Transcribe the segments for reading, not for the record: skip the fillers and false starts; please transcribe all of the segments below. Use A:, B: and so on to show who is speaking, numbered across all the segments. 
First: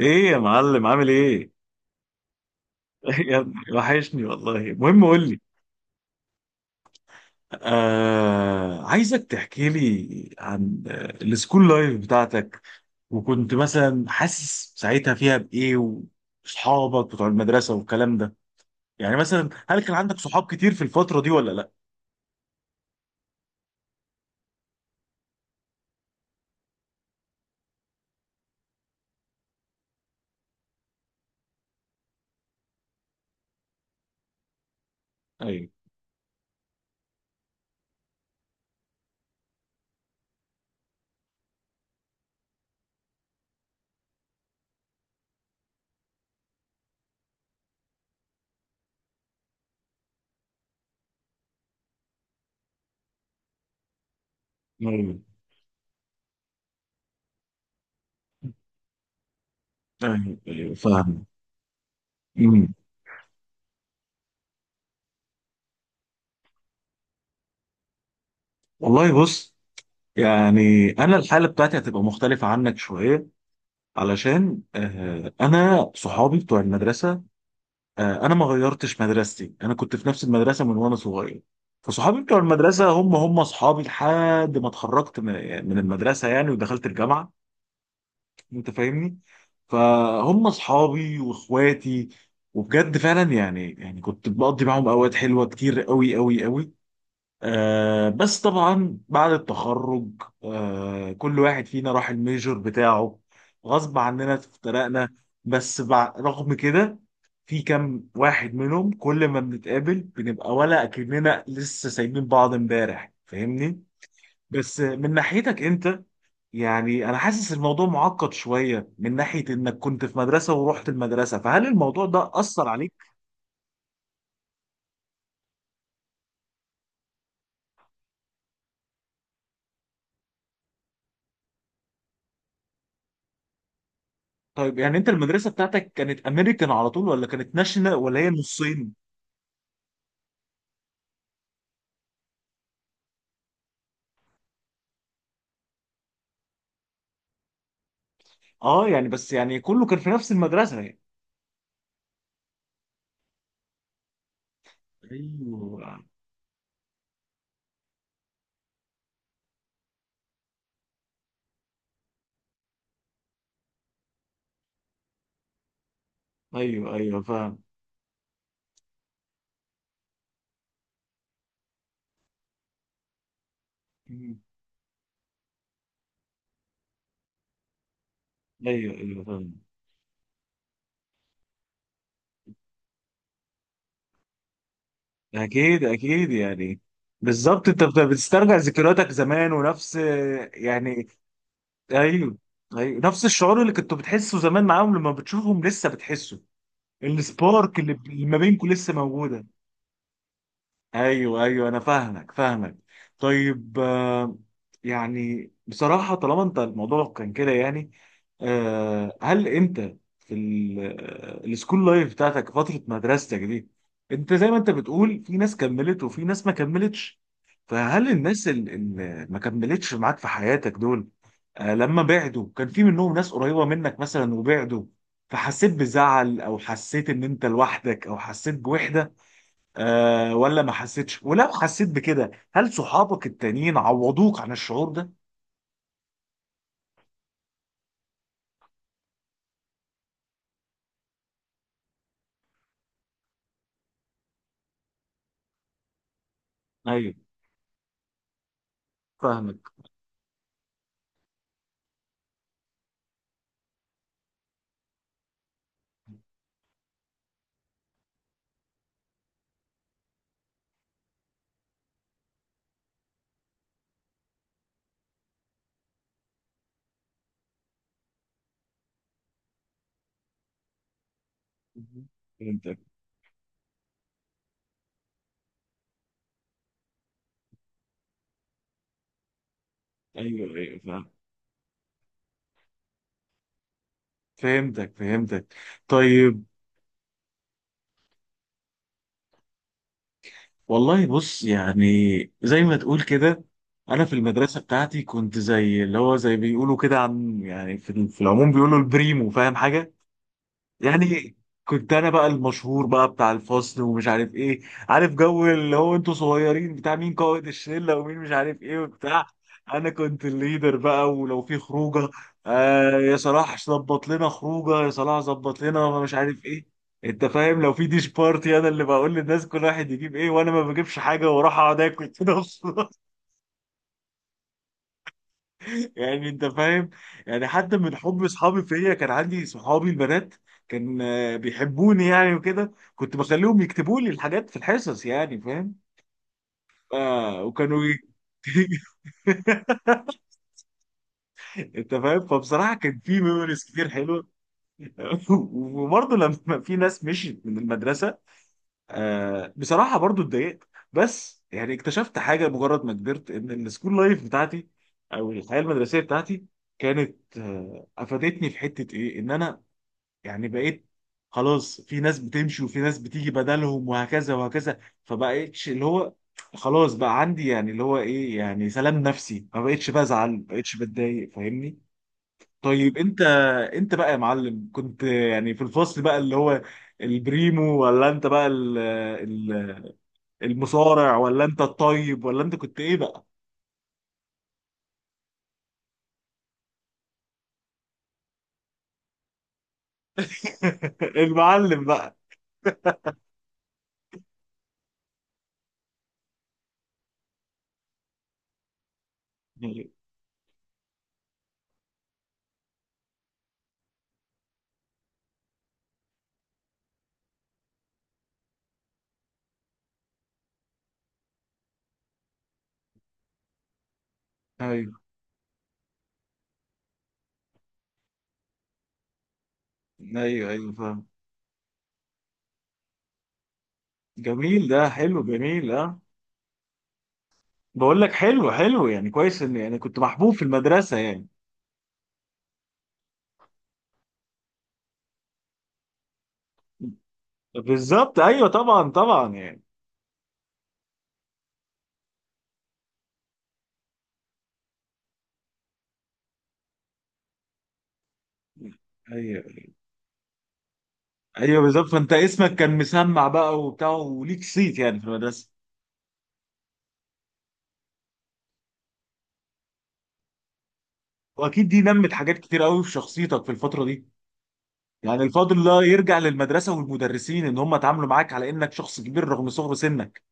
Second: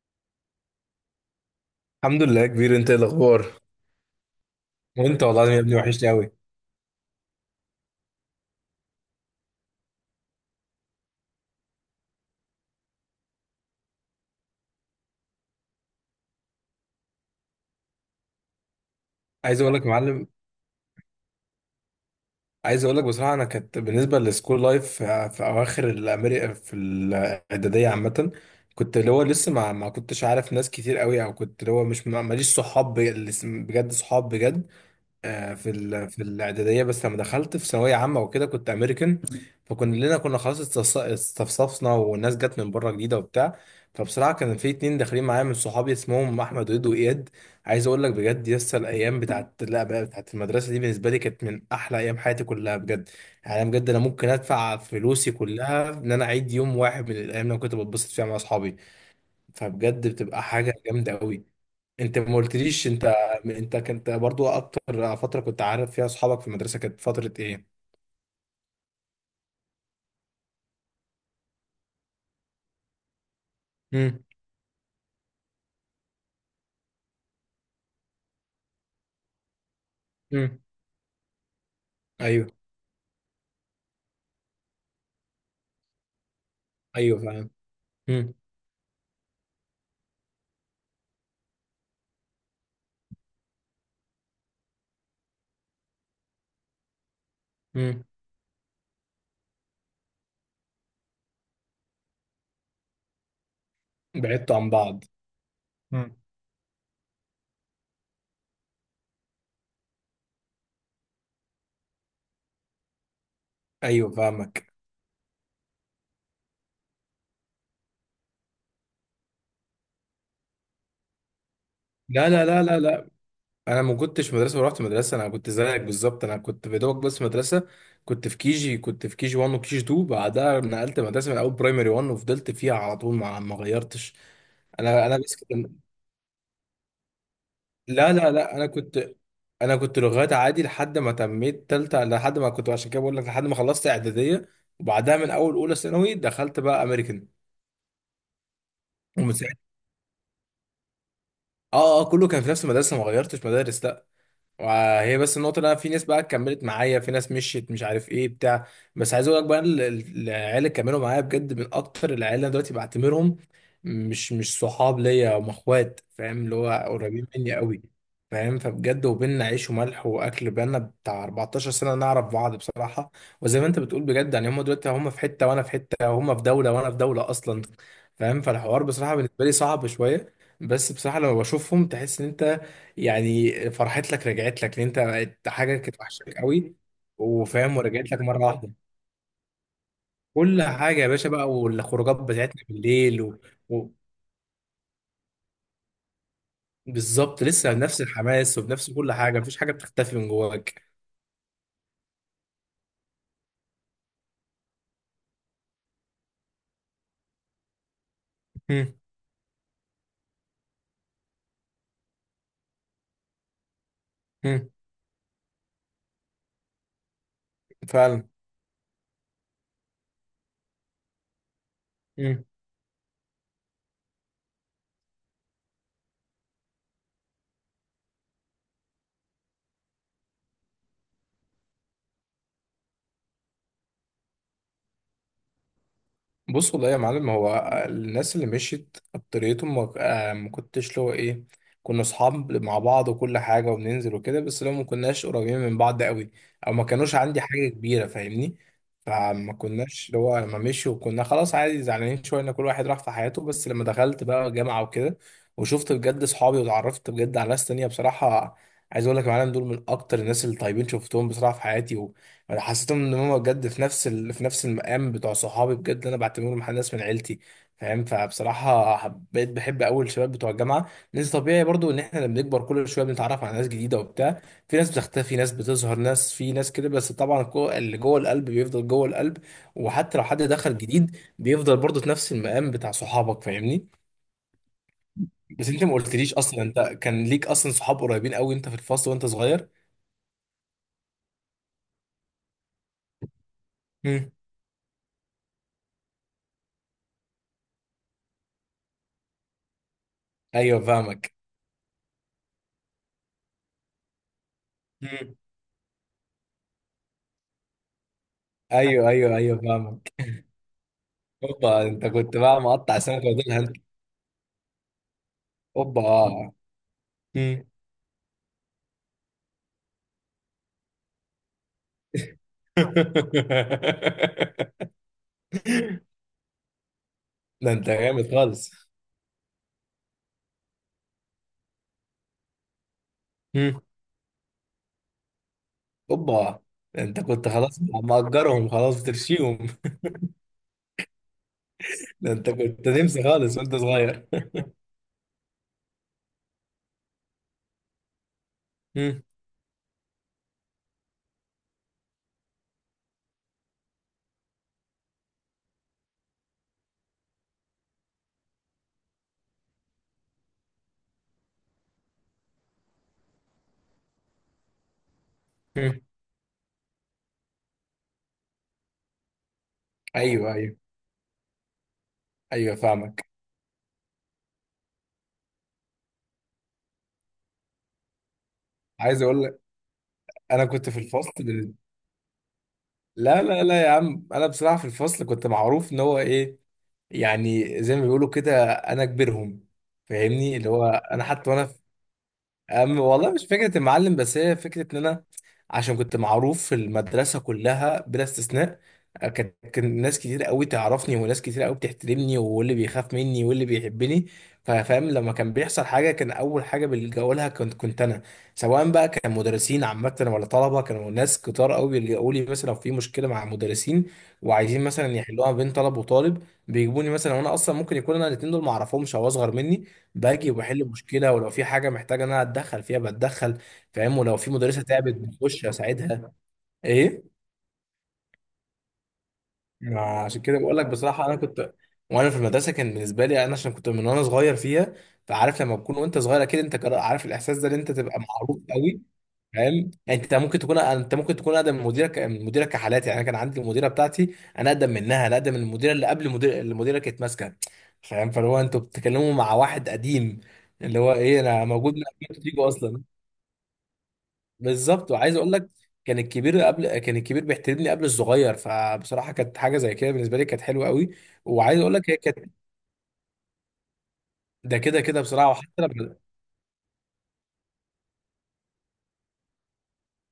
A: ايه يا معلم عامل ايه؟
B: الحمد لله يا كبير، انت ايه
A: يا
B: الاخبار؟
A: ابني وحشني والله. المهم
B: وانت
A: قول لي.
B: والله العظيم يا ابني وحشني قوي.
A: آه، عايزك تحكي لي عن السكول لايف بتاعتك، وكنت مثلا حاسس ساعتها فيها بايه، واصحابك بتوع المدرسه والكلام ده. يعني مثلا
B: عايز اقول
A: هل
B: لك يا
A: كان عندك
B: معلم،
A: صحاب كتير في الفتره دي ولا لا؟
B: عايز اقول لك بصراحه، انا كانت بالنسبه للسكول لايف في اواخر الامريكا في الاعداديه عامه كنت اللي هو لسه ما كنتش عارف ناس كتير قوي، او كنت اللي هو مش ماليش صحاب بجد صحاب بجد.
A: ايوه.
B: في الاعداديه، بس لما دخلت في ثانويه عامه وكده كنت امريكان، فكلنا كنا خلاص استفصفنا والناس جت من بره جديده وبتاع. فبصراحه كان في اتنين داخلين معايا من صحابي اسمهم احمد وإيد واياد. عايز اقول لك بجد، يس الايام بتاعت لا بقى بتاعت المدرسه دي بالنسبه لي كانت من احلى ايام حياتي كلها بجد. يعني أنا بجد انا ممكن ادفع
A: ايوه
B: فلوسي كلها ان انا اعيد يوم واحد من الايام اللي أنا كنت بتبسط فيها مع اصحابي. فبجد
A: ايوه
B: بتبقى
A: ايوه
B: حاجه جامده
A: فاهم.
B: قوي. انت ما
A: أمم.
B: قلتليش انت، انت كنت برضو اكتر فتره كنت عارف فيها اصحابك في المدرسه كانت فتره ايه؟
A: والله بص، يعني انا الحاله بتاعتي هتبقى مختلفه عنك شويه،
B: امم.
A: علشان آه، انا صحابي بتوع المدرسه، انا ما غيرتش مدرستي، انا كنت في نفس
B: امم.
A: المدرسه من وانا صغير. فصحابي بتوع
B: ايوه،
A: المدرسه هم اصحابي لحد ما اتخرجت من، يعني من المدرسه يعني، ودخلت
B: ايوه
A: الجامعه.
B: فاهم. امم.
A: انت فاهمني. فهم اصحابي واخواتي، وبجد فعلا يعني كنت بقضي معاهم اوقات حلوه كتير قوي قوي قوي.
B: امم.
A: آه بس طبعا بعد التخرج، آه كل واحد فينا راح الميجور بتاعه، غصب عننا
B: بعدتوا عن بعض.
A: افترقنا.
B: مم.
A: رغم كده في كام واحد منهم كل ما بنتقابل بنبقى ولا اكننا لسه سايبين بعض امبارح، فاهمني.
B: ايوه فاهمك.
A: بس من ناحيتك انت، يعني انا حاسس الموضوع معقد شوية من ناحية انك كنت في مدرسة ورحت المدرسة، فهل الموضوع
B: لا
A: ده
B: لا لا
A: أثر
B: لا
A: عليك؟
B: لا، انا ما كنتش مدرسه ورحت مدرسه، انا كنت زيك بالظبط، انا كنت في دوبك بس مدرسه. كنت في كيجي، كنت في كيجي 1 وكيجي 2، بعدها نقلت مدرسه من اول برايمري 1 وفضلت فيها على طول، ما غيرتش.
A: طيب يعني
B: انا
A: انت
B: انا بس
A: المدرسة
B: كنت
A: بتاعتك كانت امريكان على طول ولا كانت ناشونال
B: لا
A: ولا هي
B: لا لا، انا
A: نصين؟
B: كنت، انا كنت لغات عادي لحد ما تميت تالتة، لحد ما كنت، عشان كده بقول لك، لحد ما خلصت اعدادية، وبعدها من اول اولى ثانوي دخلت بقى امريكان.
A: اه يعني بس
B: ومن
A: يعني
B: ساعتها
A: كله كان في نفس المدرسة يعني.
B: اه اه كله كان في نفس المدرسة، ما غيرتش مدارس لا. وهي بس النقطة اللي أنا
A: ايوه
B: في ناس بقى كملت معايا، في ناس مشيت مش عارف إيه بتاع. بس عايز أقول لك بقى العيال اللي كملوا معايا بجد من أكتر العيال اللي أنا دلوقتي بعتبرهم مش صحاب ليا، هم إخوات، فاهم؟ اللي هو
A: ايوه
B: قريبين مني
A: فاهم.
B: قوي. فاهم؟ فبجد وبيننا عيش وملح وأكل بقالنا بتاع 14 سنة نعرف بعض بصراحة. وزي ما أنت بتقول بجد،
A: مم.
B: يعني هم دلوقتي هم في حتة وأنا في حتة، هم في دولة وأنا في دولة أصلا. فاهم؟ فالحوار
A: ايوه
B: بصراحة
A: ايوه
B: بالنسبة لي
A: فاهم.
B: صعب شوية. بس بصراحة لما بشوفهم تحس إن أنت، يعني فرحت لك، رجعت لك، لان انت حاجه
A: اكيد
B: كانت
A: اكيد
B: وحشك قوي
A: يعني. بالظبط،
B: وفاهم، ورجعت لك مره
A: بتسترجع
B: واحده.
A: ذكرياتك زمان ونفس،
B: كل حاجه
A: يعني.
B: يا باشا بقى، والخروجات
A: ايوه.
B: بتاعتنا
A: ايوه
B: بالليل
A: نفس الشعور اللي
B: و...
A: كنتوا بتحسه زمان معاهم لما بتشوفهم لسه بتحسه.
B: بالظبط لسه
A: السبارك
B: بنفس
A: اللي ما
B: الحماس
A: بينكم
B: وبنفس
A: لسه
B: كل حاجه،
A: موجودة.
B: مفيش حاجه بتختفي من جواك.
A: ايوه ايوه، انا فاهمك فاهمك. طيب آه، يعني بصراحه طالما انت الموضوع كان كده يعني،
B: مم.
A: آه، هل انت في السكول لايف بتاعتك، فتره مدرستك دي، انت زي ما
B: مم.
A: انت بتقول في ناس كملت وفي ناس ما كملتش، فهل
B: فعلا.
A: الناس اللي ما كملتش معاك في حياتك دول، آه، لما بعدوا كان في منهم ناس قريبه منك مثلا وبعدوا، فحسيت بزعل او حسيت ان انت لوحدك او حسيت بوحده، أه، ولا ما حسيتش؟ ولو حسيت بكده هل صحابك التانيين عوضوك عن الشعور ده؟
B: بص والله يا معلم، هو الناس اللي مشيت اكتريتهم ما ما كنتش له ايه، كنا اصحاب مع بعض وكل حاجه وبننزل وكده، بس لو ما كناش قريبين من بعض قوي، او ما
A: ايوه
B: كانوش عندي حاجه كبيره، فاهمني؟ فما
A: فاهمك.
B: كناش اللي هو لما مشوا كنا خلاص عادي، زعلانين شويه ان كل واحد راح في حياته. بس لما دخلت بقى جامعه وكده وشفت بجد اصحابي واتعرفت بجد على ناس تانية بصراحه، عايز اقول لك يا معلم، دول من اكتر الناس اللي طيبين شفتهم بصراحه في حياتي. انا حسيتهم ان هم بجد في نفس في نفس المقام بتوع صحابي، بجد انا بعتبرهم مع ناس من عيلتي. فاهم؟ فبصراحه بقيت بحب اول الشباب بتوع الجامعه، لان طبيعي برضو ان
A: مهم.
B: احنا لما بنكبر
A: فهمتك.
B: كل شويه بنتعرف على ناس جديده وبتاع. في ناس بتختفي، ناس بتظهر، ناس في ناس كده، بس طبعا اللي جوه القلب بيفضل جوه القلب، وحتى لو حد
A: ايوه ايوه
B: دخل
A: فاهم.
B: جديد بيفضل برضو في نفس المقام بتاع صحابك، فاهمني؟
A: فهمتك فهمتك.
B: بس انت ما قلتليش،
A: طيب،
B: اصلا انت كان ليك اصلا صحاب قريبين قوي انت في الفصل وانت صغير؟
A: والله بص يعني، زي ما تقول كده، انا في
B: مم.
A: المدرسه بتاعتي كنت زي اللي هو، زي بيقولوا كده، عن يعني، في في العموم بيقولوا البريمو، فاهم حاجه
B: ايوه فاهمك.
A: يعني. كنت انا بقى المشهور بقى بتاع الفصل ومش عارف ايه. عارف
B: مم.
A: جو اللي هو انتوا صغيرين بتاع مين قائد الشله ومين مش عارف ايه
B: ايوه
A: وبتاع.
B: ايوه ايوه
A: انا
B: فاهمك.
A: كنت الليدر بقى، ولو في
B: اوبا، انت
A: خروجه
B: كنت بقى
A: آه
B: مقطع
A: يا
B: سمكه
A: صلاح
B: وديلها انت!
A: ظبط لنا خروجه، يا صلاح ظبط لنا
B: اوبا.
A: مش عارف ايه. انت فاهم
B: مم.
A: لو في ديش بارتي انا اللي بقول للناس كل واحد يجيب ايه، وانا ما بجيبش حاجه واروح اقعد اكل كده. يعني انت فاهم. يعني
B: ده
A: حتى
B: انت
A: من حب
B: جامد
A: اصحابي
B: خالص!
A: فيا، كان عندي صحابي البنات، كان بيحبوني يعني، وكده كنت بخليهم
B: مم.
A: يكتبوا لي الحاجات في الحصص، يعني فاهم.
B: اوبا، ده انت
A: آه
B: كنت
A: وكانوا
B: خلاص
A: ي...
B: مأجرهم، خلاص بترشيهم!
A: انت فاهم.
B: ده انت
A: فبصراحه
B: كنت
A: كان في
B: نمسي خالص
A: ميموريز
B: وانت
A: كتير حلوه.
B: صغير!
A: وبرضه لما في ناس مشيت من المدرسه،
B: مم.
A: آه بصراحه برضه اتضايقت، بس يعني اكتشفت حاجه مجرد ما كبرت، ان السكول لايف بتاعتي او الحياه المدرسيه بتاعتي كانت افادتني في حته ايه، ان انا يعني بقيت، خلاص في ناس بتمشي وفي ناس بتيجي بدلهم وهكذا وهكذا. فبقيتش اللي
B: مم.
A: هو، خلاص بقى عندي يعني اللي هو ايه، يعني سلام نفسي، ما بقيتش بزعل ما
B: ايوه
A: بقيتش
B: ايوه
A: بتضايق، فاهمني.
B: ايوه
A: طيب انت،
B: فاهمك.
A: انت بقى يا معلم كنت يعني في الفصل بقى اللي هو البريمو، ولا انت بقى
B: عايز اقول لك، انا كنت في
A: المصارع،
B: الفصل
A: ولا انت الطيب، ولا انت كنت ايه بقى؟
B: لا لا لا يا عم، انا بصراحه في الفصل كنت معروف ان هو ايه، يعني زي ما بيقولوا كده، انا كبيرهم، فاهمني؟ اللي هو انا حتى وانا،
A: المعلم بقى.
B: أم والله مش فكرة المعلم، بس هي فكرة إن أنا عشان كنت معروف في المدرسة كلها بلا استثناء. كانت
A: ايوه
B: كان ناس كتير قوي تعرفني، وناس كتير قوي بتحترمني، واللي بيخاف مني واللي بيحبني. فاهم؟ لما كان بيحصل حاجة كان أول حاجة بيلجأوا لها كنت أنا. سواء بقى كان مدرسين عامة ولا طلبة، كانوا ناس كتار قوي بيلجأوا لي مثلا لو في مشكلة مع مدرسين، وعايزين مثلا يحلوها بين طلب وطالب، بيجيبوني مثلا، وأنا أصلا ممكن يكون أنا الاتنين دول معرفهمش أو أصغر مني.
A: ايوه
B: باجي
A: ايوه
B: وبحل
A: فاهم.
B: مشكله، ولو في حاجه محتاجه ان انا اتدخل فيها بتدخل، فاهم؟ ولو في
A: جميل، ده
B: مدرسه تعبت
A: حلو،
B: بخش
A: جميل، اه.
B: اساعدها. ايه؟
A: بقول لك حلو حلو، يعني كويس ان يعني كنت
B: ما
A: محبوب في
B: عشان كده بقول لك
A: المدرسه يعني.
B: بصراحه، انا كنت وانا في المدرسه كان بالنسبه لي انا عشان كنت من وانا صغير فيها، فعارف لما تكون وانت صغير، اكيد انت عارف الاحساس ده ان انت
A: بالظبط
B: تبقى
A: ايوه
B: معروف
A: طبعا
B: قوي.
A: طبعا يعني.
B: فاهم؟ يعني انت ممكن تكون، انت ممكن تكون اقدم من مديرك، من مديرك كحالات. يعني انا كان عندي المديره بتاعتي انا اقدم منها، انا اقدم من المديره اللي قبل المدير اللي مديرك كانت ماسكه. فاهم؟ فاللي هو انتوا بتتكلموا
A: ايوه
B: مع واحد قديم، اللي هو ايه
A: ايوه
B: انا
A: بالظبط،
B: موجود من
A: فانت
B: قبل ما انتوا
A: اسمك
B: تيجوا
A: كان
B: اصلا.
A: مسمع بقى وبتاع وليك صيت يعني في
B: بالظبط، وعايز
A: المدرسه.
B: اقول لك، كان الكبير قبل، كان الكبير بيحترمني قبل الصغير، فبصراحه كانت حاجه زي كده بالنسبه لي كانت حلوه قوي.
A: واكيد دي
B: وعايز اقول لك
A: نمت
B: هي
A: حاجات
B: كانت،
A: كتير قوي في شخصيتك في الفتره دي.
B: ده كده كده
A: يعني
B: بصراحه،
A: الفضل
B: وحتى
A: الله يرجع
B: لما،
A: للمدرسه والمدرسين ان هم اتعاملوا معاك على انك شخص كبير رغم صغر سنك.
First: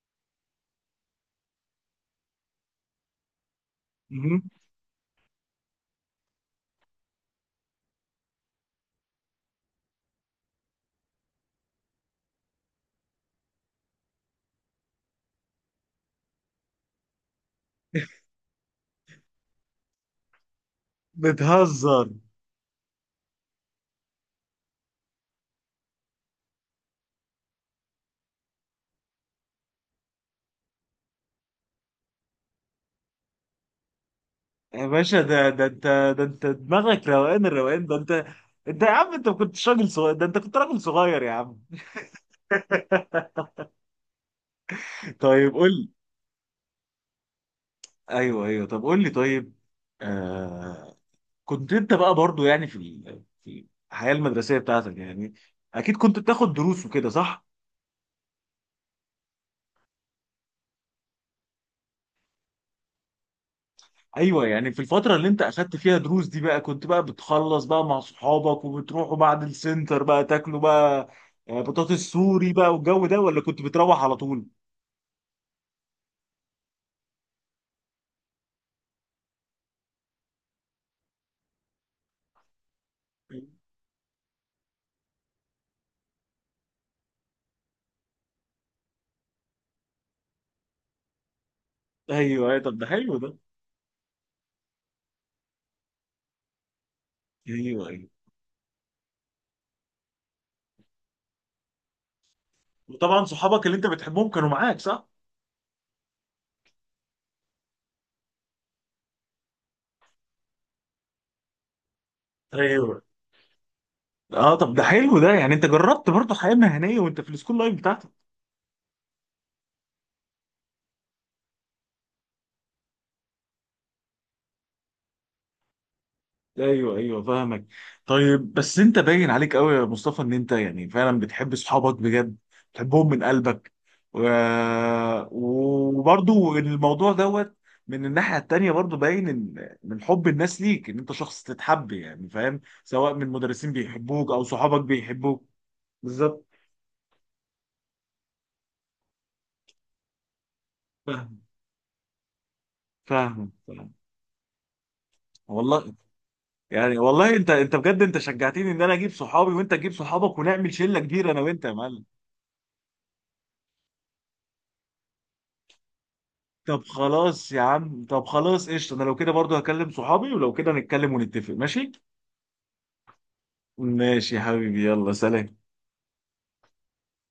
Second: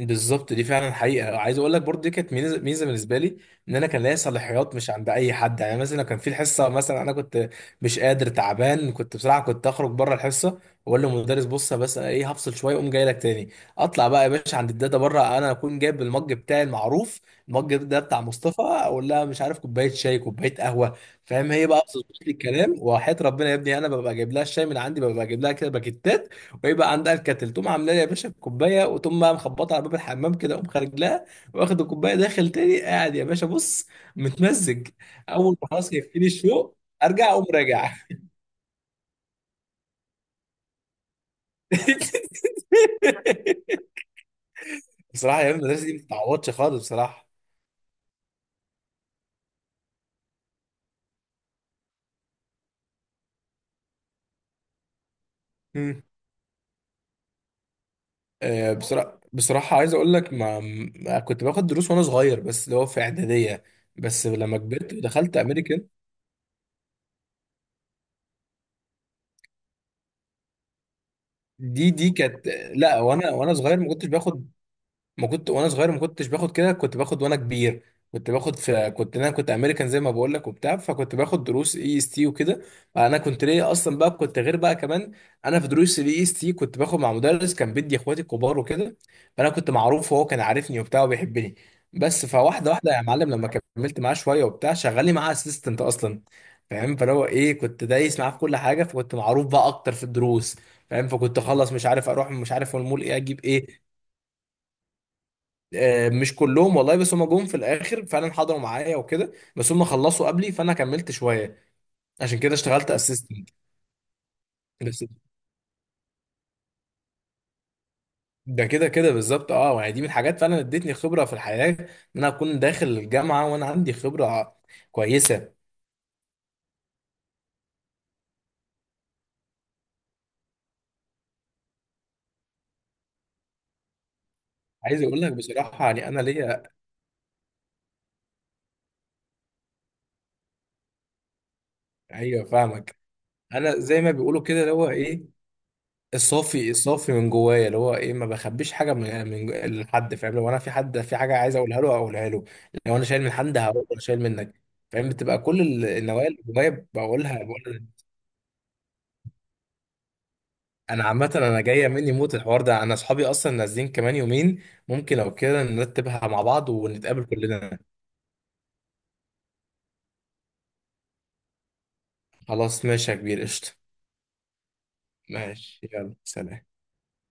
B: بالظبط، دي فعلا حقيقه. عايز اقول لك برضه دي كانت ميزه، ميزة بالنسبه لي ان انا كان ليا
A: مهم.
B: صلاحيات مش عند اي حد. يعني مثلا لو كان في الحصه مثلا انا كنت مش قادر، تعبان، كنت بصراحه كنت اخرج بره الحصه واقول للمدرس بص، بس أنا ايه، هفصل شويه اقوم جاي لك تاني. اطلع بقى يا باشا عند الداتا بره، انا اكون جايب المج بتاعي المعروف. المج ده بتاع مصطفى، اقول لها مش عارف كوبايه شاي كوبايه قهوه، فاهم؟ هي بقى
A: بتهزر.
B: بتظبط لي الكلام وحياه ربنا يا ابني، انا ببقى جايب لها الشاي من عندي، ببقى جايب لها كده باكيتات، ويبقى عندها الكاتل، تقوم عامله لي يا باشا الكوبايه، وتقوم بقى مخبطه على باب الحمام كده، اقوم خارج لها واخد الكوبايه داخل تاني، قاعد يا باشا بص
A: يا
B: متمزج.
A: باشا ده
B: اول
A: ده
B: ما
A: انت،
B: خلاص
A: ده
B: يكفيني
A: انت
B: الشوق
A: دماغك
B: ارجع اقوم
A: روقان الروقان،
B: راجع.
A: ده انت. انت يا عم انت ما كنتش راجل صغير، ده انت كنت راجل صغير يا عم.
B: بصراحه
A: طيب
B: ايام
A: قول
B: المدرسه
A: لي.
B: دي ما بتتعوضش خالص بصراحه.
A: ايوه ايوه، طب قول لي طيب. آه كنت انت بقى برضو، يعني في الحياه المدرسيه بتاعتك، يعني اكيد
B: مم.
A: كنت بتاخد دروس وكده، صح؟
B: بصراحه عايز اقول لك، كنت باخد دروس وانا صغير بس اللي هو في اعداديه، بس
A: ايوه،
B: لما
A: يعني في
B: كبرت
A: الفتره اللي
B: ودخلت
A: انت اخدت
B: امريكان،
A: فيها دروس دي بقى، كنت بقى بتخلص بقى مع صحابك وبتروحوا بعد السنتر بقى تاكلوا بقى آه،
B: دي
A: بطاطس
B: دي كانت
A: سوري بقى
B: لا،
A: والجو ده،
B: وانا
A: ولا
B: وانا
A: كنت
B: صغير ما
A: بتروح
B: كنتش
A: على طول؟
B: باخد، ما كنت وانا صغير ما كنتش باخد كده، كنت باخد وانا كبير. كنت باخد في، كنت انا كنت امريكان زي ما بقول لك وبتاع، فكنت باخد دروس اي اس تي وكده. انا كنت ليا اصلا بقى كنت غير بقى كمان. انا في دروس الاي اس تي كنت باخد مع مدرس كان بيدي اخواتي الكبار وكده، فانا كنت معروف وهو كان عارفني وبتاع وبيحبني. بس
A: ايوه أيوة،
B: فواحده
A: طب ده
B: واحده يا
A: حلو
B: معلم،
A: ده.
B: لما كملت معاه شويه وبتاع شغالي معاه اسيستنت اصلا، فاهم؟ فلو ايه، كنت
A: ايوه ايوه،
B: دايس معاه في كل حاجه، فكنت معروف بقى اكتر في الدروس. فاهم؟ فكنت اخلص مش عارف اروح، مش عارف المول، ايه
A: وطبعا
B: اجيب
A: صحابك اللي
B: ايه.
A: انت بتحبهم كانوا معاك صح؟
B: مش كلهم والله، بس هم جم في الاخر فعلا حضروا معايا وكده، بس هم خلصوا قبلي فانا كملت شويه، عشان كده اشتغلت
A: ايوه.
B: اسيستنت.
A: اه طب ده
B: بس،
A: حلو ده، يعني انت جربت برضه حياه مهنيه وانت في السكول لايف بتاعتك.
B: ده كده كده بالظبط. اه يعني دي من الحاجات فعلا ادتني خبره في الحياه، ان انا اكون داخل الجامعه وانا عندي خبره كويسه.
A: ايوه ايوه فاهمك. طيب بس انت باين عليك قوي يا مصطفى ان انت يعني فعلا بتحب صحابك بجد، بتحبهم من قلبك، و...
B: عايز اقول لك بصراحه يعني انا
A: وبرضه
B: ليا،
A: الموضوع دوت، من الناحيه التانيه برضه باين ان من حب الناس ليك ان انت شخص تتحب، يعني
B: ايوه
A: فاهم،
B: فاهمك.
A: سواء من مدرسين
B: انا زي ما
A: بيحبوك
B: بيقولوا
A: او
B: كده اللي
A: صحابك
B: هو ايه،
A: بيحبوك. بالظبط.
B: الصافي، الصافي من جوايا، اللي هو ايه ما بخبيش حاجه من يعني لحد، فاهم؟ لو انا في حد في حاجه
A: فاهم
B: عايز اقولها له اقولها له، لو انا شايل من
A: فاهم
B: حد هقول
A: فاهم.
B: انا شايل منك. فاهم؟ بتبقى كل
A: والله،
B: النوايا اللي جوايا
A: يعني والله
B: بقولها
A: انت، انت
B: بقول.
A: بجد انت شجعتني ان انا اجيب صحابي وانت تجيب صحابك ونعمل شله
B: انا
A: كبيره
B: عامه
A: انا
B: انا
A: وانت يا
B: جايه
A: معلم.
B: مني موت الحوار ده، انا اصحابي اصلا نازلين كمان يومين، ممكن لو كده نرتبها مع بعض
A: طب
B: ونتقابل
A: خلاص يا
B: كلنا.
A: عم، طب خلاص قشطه، انا لو كده برضو هكلم صحابي، ولو كده نتكلم ونتفق ماشي.
B: خلاص ماشي يا كبير، قشطه.
A: ماشي يا حبيبي، يلا سلام.
B: ماشي يلا سلام.